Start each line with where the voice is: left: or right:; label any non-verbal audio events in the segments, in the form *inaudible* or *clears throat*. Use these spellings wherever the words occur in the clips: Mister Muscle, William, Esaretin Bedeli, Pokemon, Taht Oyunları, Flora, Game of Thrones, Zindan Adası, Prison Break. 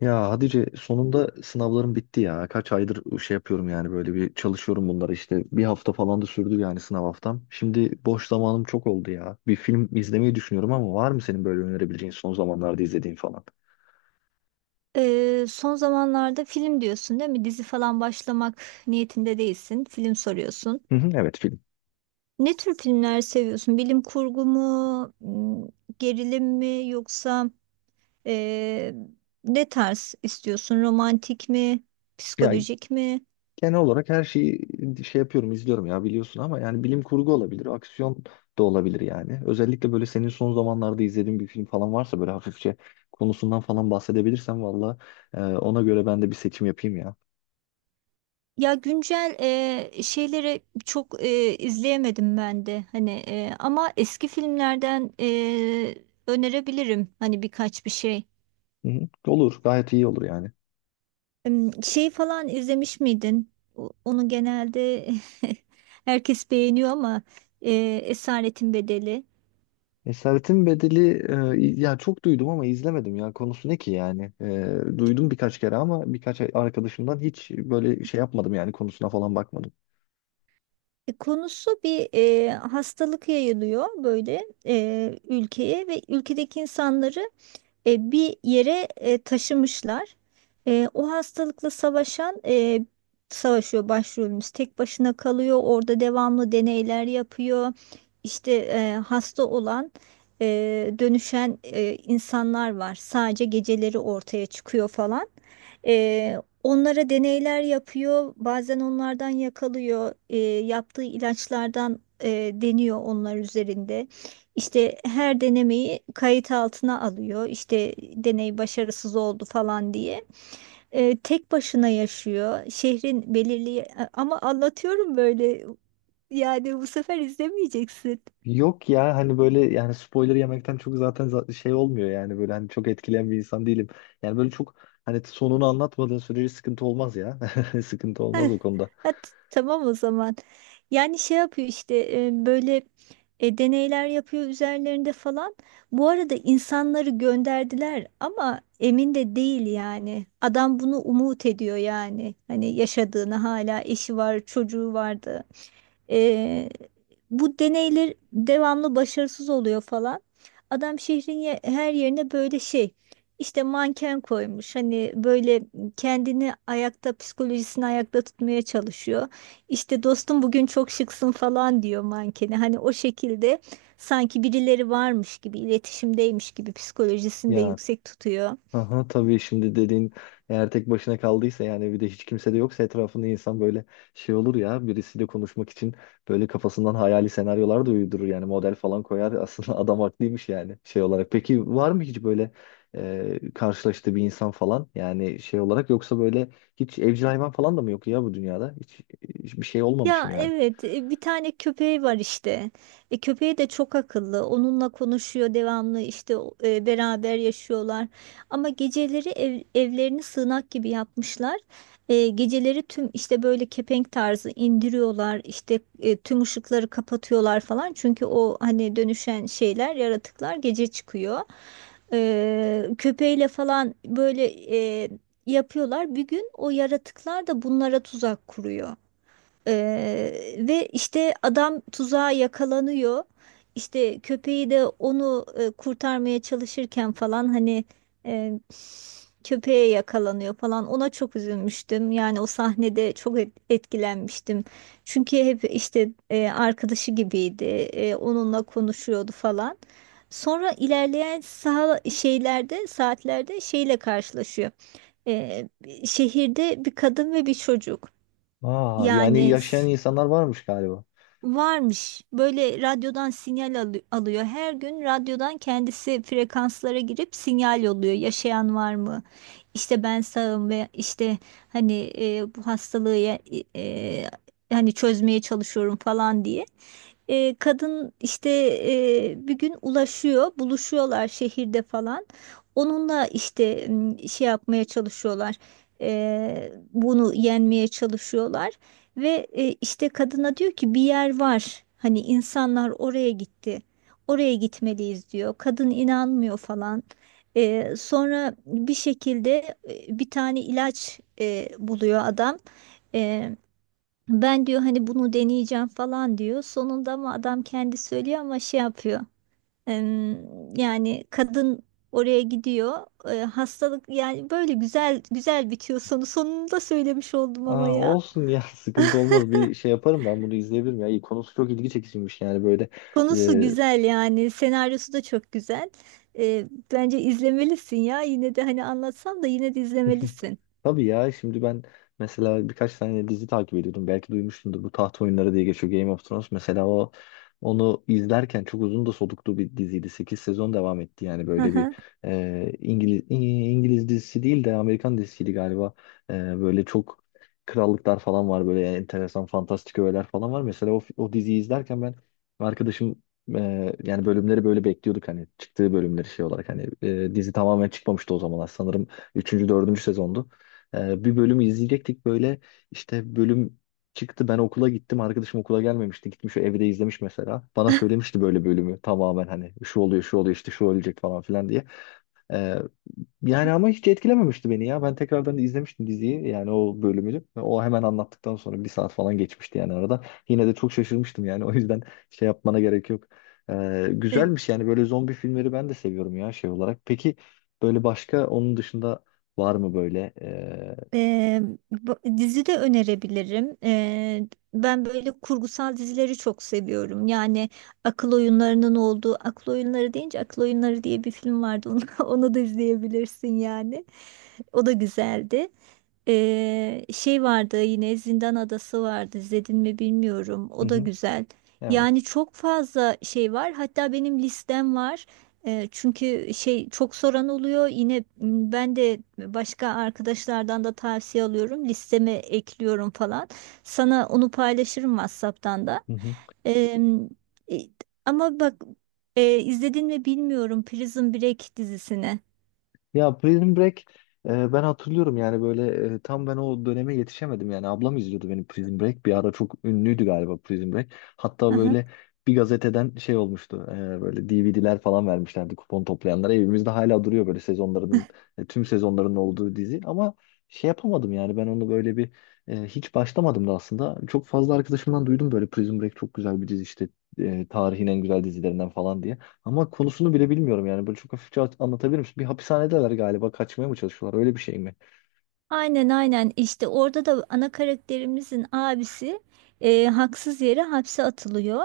left: Ya Hatice, sonunda sınavlarım bitti ya. Kaç aydır şey yapıyorum yani, böyle bir çalışıyorum bunları işte. Bir hafta falan da sürdü yani, sınav haftam. Şimdi boş zamanım çok oldu ya. Bir film izlemeyi düşünüyorum ama var mı senin böyle önerebileceğin, son zamanlarda izlediğin falan?
right: Son zamanlarda film diyorsun değil mi? Dizi falan başlamak niyetinde değilsin. Film soruyorsun.
left: Hı hı, evet, film.
right: Ne tür filmler seviyorsun? Bilim kurgu mu, gerilim mi yoksa ee, ne tarz istiyorsun? Romantik mi,
left: Ya
right: psikolojik mi?
left: genel olarak her şeyi şey yapıyorum, izliyorum ya, biliyorsun, ama yani bilim kurgu olabilir, aksiyon da olabilir yani. Özellikle böyle senin son zamanlarda izlediğin bir film falan varsa, böyle hafifçe konusundan falan bahsedebilirsen, valla ona göre ben de bir seçim yapayım ya.
right: Ya güncel şeyleri çok izleyemedim ben de. Hani ama eski filmlerden önerebilirim hani birkaç bir şey.
left: Hı hı. Olur. Gayet iyi olur yani.
right: Şey falan izlemiş miydin? Onu genelde *laughs* herkes beğeniyor ama e, Esaretin Bedeli.
left: Esaretin Bedeli. Ya, çok duydum ama izlemedim ya. Konusu ne ki yani? Duydum birkaç kere ama birkaç arkadaşımdan, hiç böyle şey yapmadım yani, konusuna falan bakmadım.
right: Konusu bir hastalık yayılıyor böyle ülkeye ve ülkedeki insanları bir yere taşımışlar. O hastalıkla savaşan savaşıyor başrolümüz. Tek başına kalıyor. Orada devamlı deneyler yapıyor. İşte hasta olan e, dönüşen insanlar var. Sadece geceleri ortaya çıkıyor falan. E, onlara deneyler yapıyor. Bazen onlardan yakalıyor. Yaptığı ilaçlardan deniyor onlar üzerinde. İşte her denemeyi kayıt altına alıyor. İşte deney başarısız oldu falan diye. Tek başına yaşıyor. Şehrin belirli ama anlatıyorum böyle. Yani bu sefer izlemeyeceksin.
left: Yok ya, hani böyle yani spoiler yemekten çok, zaten şey olmuyor yani, böyle hani çok etkileyen bir insan değilim. Yani böyle çok, hani sonunu anlatmadığın sürece sıkıntı olmaz ya. *laughs* Sıkıntı olmaz o konuda.
right: *laughs* Ha, tamam o zaman. Yani şey yapıyor işte böyle deneyler yapıyor üzerlerinde falan. Bu arada insanları gönderdiler ama emin de değil yani. Adam bunu umut ediyor yani. Hani yaşadığını hala eşi var, çocuğu vardı. E, bu deneyler devamlı başarısız oluyor falan. Adam şehrin her yerine böyle şey işte manken koymuş. Hani böyle kendini ayakta, psikolojisini ayakta tutmaya çalışıyor. İşte dostum bugün çok şıksın falan diyor mankeni. Hani o şekilde sanki birileri varmış gibi, iletişimdeymiş gibi psikolojisini de
left: Ya,
right: yüksek tutuyor.
left: aha, tabii, şimdi dediğin, eğer tek başına kaldıysa yani, bir de hiç kimse de yoksa etrafında insan, böyle şey olur ya, birisiyle konuşmak için böyle kafasından hayali senaryolar da uydurur yani, model falan koyar. *laughs* Aslında adam haklıymış yani, şey olarak. Peki var mı hiç böyle karşılaştığı bir insan falan, yani şey olarak? Yoksa böyle hiç evcil hayvan falan da mı yok ya, bu dünyada hiç, hiç bir şey olmamış mı
right: Ya
left: yani?
right: evet, bir tane köpeği var işte. E, köpeği de çok akıllı. Onunla konuşuyor devamlı işte beraber yaşıyorlar. Ama geceleri evlerini sığınak gibi yapmışlar. Geceleri tüm işte böyle kepenk tarzı indiriyorlar. İşte tüm ışıkları kapatıyorlar falan. Çünkü o hani dönüşen şeyler, yaratıklar gece çıkıyor. Köpeğiyle falan böyle e, yapıyorlar. Bir gün o yaratıklar da bunlara tuzak kuruyor. Ve işte adam tuzağa yakalanıyor. İşte köpeği de onu kurtarmaya çalışırken falan hani e, köpeğe yakalanıyor falan. Ona çok üzülmüştüm. Yani o sahnede çok etkilenmiştim. Çünkü hep işte arkadaşı gibiydi. E, onunla konuşuyordu falan. Sonra ilerleyen sağ şeylerde saatlerde şeyle karşılaşıyor. E, Şehirde bir kadın ve bir çocuk.
left: Aa, yani
right: Yani
left: yaşayan insanlar varmış galiba.
right: varmış. Böyle radyodan alıyor. Her gün radyodan kendisi frekanslara girip sinyal yolluyor. Yaşayan var mı? İşte ben sağım ve işte hani bu hastalığı e, e, hani çözmeye çalışıyorum falan diye. Kadın işte bir gün ulaşıyor, buluşuyorlar şehirde falan. Onunla işte şey yapmaya çalışıyorlar. E, bunu yenmeye çalışıyorlar. Ve işte kadına diyor ki bir yer var. Hani insanlar oraya gitti. Oraya gitmeliyiz diyor. Kadın inanmıyor falan. Sonra bir şekilde bir tane ilaç buluyor adam. E, Ben diyor hani bunu deneyeceğim falan diyor. Sonunda ama adam kendi söylüyor ama şey yapıyor. Yani kadın oraya gidiyor. Hastalık yani böyle güzel güzel bitiyor sonu. Sonunu da söylemiş oldum ama
left: Aa,
right: ya.
left: olsun ya. *laughs* Sıkıntı olmaz, bir şey yaparım, ben bunu izleyebilirim ya. İyi, konusu çok ilgi çekiciymiş yani, böyle.
right: Konusu
left: e,
right: güzel yani senaryosu da çok güzel. Ee, Bence izlemelisin ya. Yine de hani anlatsam da yine de
left: *laughs*
right: izlemelisin.
left: Tabii ya, şimdi ben mesela birkaç tane dizi takip ediyordum. Belki duymuşsundur, bu Taht Oyunları diye geçiyor, Game of Thrones. Mesela onu izlerken çok uzun da soluklu bir diziydi. Sekiz sezon devam etti yani,
right: Hı
left: böyle bir
right: hı.
left: İngiliz İngiliz dizisi değil de Amerikan dizisiydi galiba. Böyle çok krallıklar falan var, böyle enteresan fantastik öğeler falan var. Mesela o diziyi izlerken, ben, arkadaşım, e, yani bölümleri böyle bekliyorduk, hani çıktığı bölümleri, şey olarak, hani dizi tamamen çıkmamıştı o zamanlar sanırım. Üçüncü, dördüncü sezondu. Bir bölümü izleyecektik böyle. İşte bölüm çıktı. Ben okula gittim. Arkadaşım okula gelmemişti. Gitmiş, evde izlemiş mesela. Bana söylemişti böyle bölümü. Tamamen, hani şu oluyor, şu oluyor, işte şu ölecek falan filan diye. Ee, Yani ama hiç etkilememişti beni ya. Ben tekrardan izlemiştim diziyi yani, o bölümünü. O hemen anlattıktan sonra bir saat falan geçmişti yani arada. Yine de çok şaşırmıştım yani. *laughs* O yüzden şey yapmana gerek yok.
right: Ee,
left: Güzelmiş yani, böyle zombi filmleri ben de seviyorum ya, şey olarak. Peki, böyle başka onun dışında var mı böyle?
right: e, Dizi de önerebilirim. Ben böyle kurgusal dizileri çok seviyorum. Yani akıl oyunlarının olduğu akıl oyunları deyince akıl oyunları diye bir film vardı. Onu, *laughs* onu da izleyebilirsin yani. O da güzeldi. Şey vardı yine Zindan Adası vardı. İzledin mi bilmiyorum.
left: Hı
right: O da
left: hı,
right: güzel. Yani
left: evet.
right: çok fazla şey var. Hatta benim listem var. Çünkü şey çok soran oluyor. Yine ben de başka arkadaşlardan da tavsiye alıyorum. Listeme ekliyorum falan. Sana onu paylaşırım WhatsApp'tan da.
left: Hı hı.
right: Ee, e, Ama bak, izledin mi bilmiyorum Prison Break dizisini.
left: Ya, Prison Break. Ben hatırlıyorum yani, böyle tam ben o döneme yetişemedim yani, ablam izliyordu benim. Prison Break bir ara çok ünlüydü galiba. Prison Break, hatta böyle bir gazeteden şey olmuştu, böyle DVD'ler falan vermişlerdi kupon toplayanlara. Evimizde hala duruyor böyle sezonlarının, tüm sezonların olduğu dizi. Ama şey yapamadım yani, ben onu böyle bir hiç başlamadım da aslında. Çok fazla arkadaşımdan duydum, böyle Prison Break çok güzel bir dizi işte, tarihin en güzel dizilerinden falan diye. Ama konusunu bile bilmiyorum yani. Böyle çok hafifçe anlatabilir misin? Bir hapishanedeler galiba. Kaçmaya mı çalışıyorlar? Öyle bir şey mi?
right: Aynen, aynen, işte orada da ana karakterimizin abisi haksız yere hapse atılıyor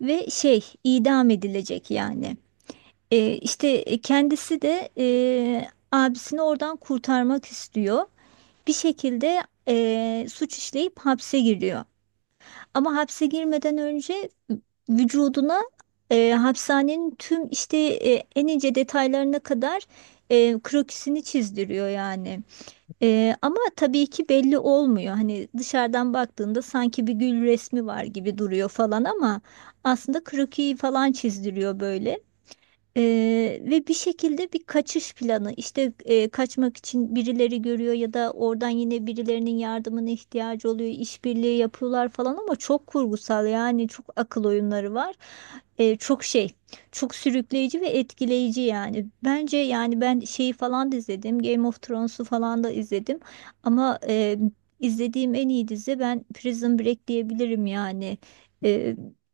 right: ve şey idam edilecek yani. Kendisi de abisini oradan kurtarmak istiyor. Bir şekilde suç işleyip hapse giriyor. Ama hapse girmeden önce vücuduna hapishanenin tüm işte en ince detaylarına kadar krokisini çizdiriyor yani. Ama tabii ki belli olmuyor. Hani dışarıdan baktığında sanki bir gül resmi var gibi duruyor falan ama aslında krokiyi falan çizdiriyor böyle. Ve bir şekilde bir kaçış planı işte, kaçmak için birileri görüyor ya da oradan yine birilerinin yardımına ihtiyacı oluyor, işbirliği yapıyorlar falan ama çok kurgusal yani, çok akıl oyunları var. Ee, çok şey Çok sürükleyici ve etkileyici yani bence. Yani ben şeyi falan da izledim, Game of Thrones'u falan da izledim ama izlediğim en iyi dizi ben Prison Break diyebilirim yani.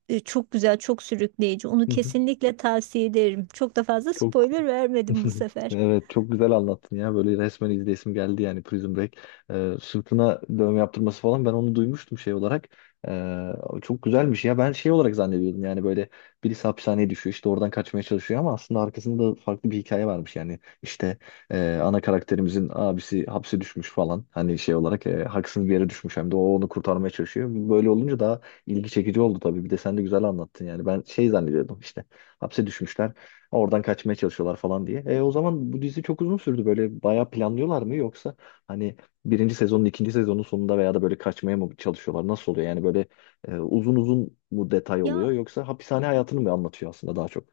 right: E, Çok güzel, çok sürükleyici. Onu
left: Hı hı.
right: kesinlikle tavsiye ederim. Çok da fazla
left: Çok,
right: spoiler vermedim bu
left: *laughs*
right: sefer.
left: evet çok güzel anlattın ya, böyle resmen izleyesim geldi yani, Prison Break. Sırtına dövme yaptırması falan, ben onu duymuştum şey olarak. Ee, Çok güzelmiş ya. Ben şey olarak zannediyordum yani, böyle birisi hapishaneye düşüyor, işte oradan kaçmaya çalışıyor, ama aslında arkasında da farklı bir hikaye varmış yani, işte ana karakterimizin abisi hapse düşmüş falan, hani şey olarak haksız bir yere düşmüş, hem de o onu kurtarmaya çalışıyor. Böyle olunca daha ilgi çekici oldu tabii, bir de sen de güzel anlattın yani. Ben şey zannediyordum işte, hapse düşmüşler, oradan kaçmaya çalışıyorlar falan diye. O zaman bu dizi çok uzun sürdü. Böyle bayağı planlıyorlar mı, yoksa hani birinci sezonun, ikinci sezonun sonunda veya da böyle kaçmaya mı çalışıyorlar? Nasıl oluyor? Yani böyle uzun uzun mu detay
right: Ya,
left: oluyor, yoksa hapishane hayatını mı anlatıyor aslında, daha çok?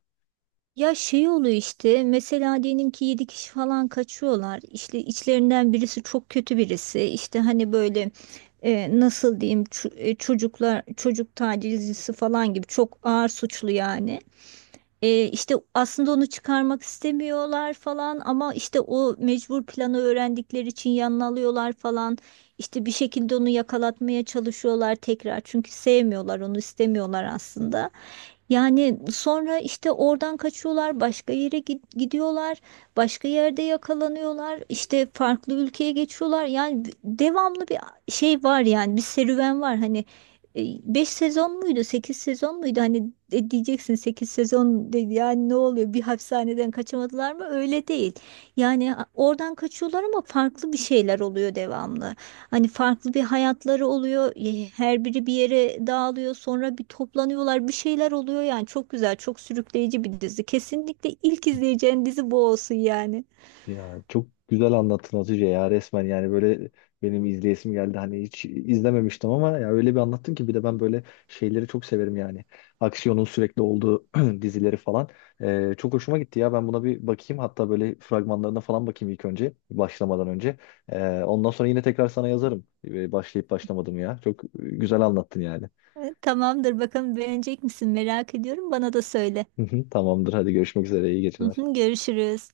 right: ya şey oluyor işte. Mesela diyelim ki 7 kişi falan kaçıyorlar. İşte içlerinden birisi çok kötü birisi. İşte hani böyle nasıl diyeyim, çocuk tacizcisi falan gibi çok ağır suçlu yani. İşte aslında onu çıkarmak istemiyorlar falan ama işte o mecbur planı öğrendikleri için yanına alıyorlar falan. İşte bir şekilde onu yakalatmaya çalışıyorlar tekrar çünkü sevmiyorlar onu, istemiyorlar aslında. Yani sonra işte oradan kaçıyorlar, başka yere gidiyorlar, başka yerde yakalanıyorlar, işte farklı ülkeye geçiyorlar. Yani devamlı bir şey var yani, bir serüven var. Hani e, 5 sezon muydu, 8 sezon muydu? Hani diyeceksin 8 sezon dedi yani ne oluyor? Bir hapishaneden kaçamadılar mı? Öyle değil. Yani oradan kaçıyorlar ama farklı bir şeyler oluyor devamlı. Hani farklı bir hayatları oluyor. Her biri bir yere dağılıyor. Sonra bir toplanıyorlar. Bir şeyler oluyor yani. Çok güzel, çok sürükleyici bir dizi. Kesinlikle ilk izleyeceğin dizi bu olsun yani.
left: Ya çok güzel anlattın Hatice ya, resmen yani böyle benim izleyesim geldi. Hani hiç izlememiştim ama ya, öyle bir anlattın ki. Bir de ben böyle şeyleri çok severim yani, aksiyonun sürekli olduğu *clears throat* dizileri falan. Çok hoşuma gitti ya, ben buna bir bakayım, hatta böyle fragmanlarına falan bakayım ilk önce, başlamadan önce. Ondan sonra yine tekrar sana yazarım, başlayıp başlamadım. Ya çok güzel anlattın yani.
right: Tamamdır. Bakalım beğenecek misin? Merak ediyorum. Bana da söyle.
left: *laughs* Tamamdır, hadi görüşmek üzere, iyi
right: Hı
left: geceler.
right: hı, görüşürüz.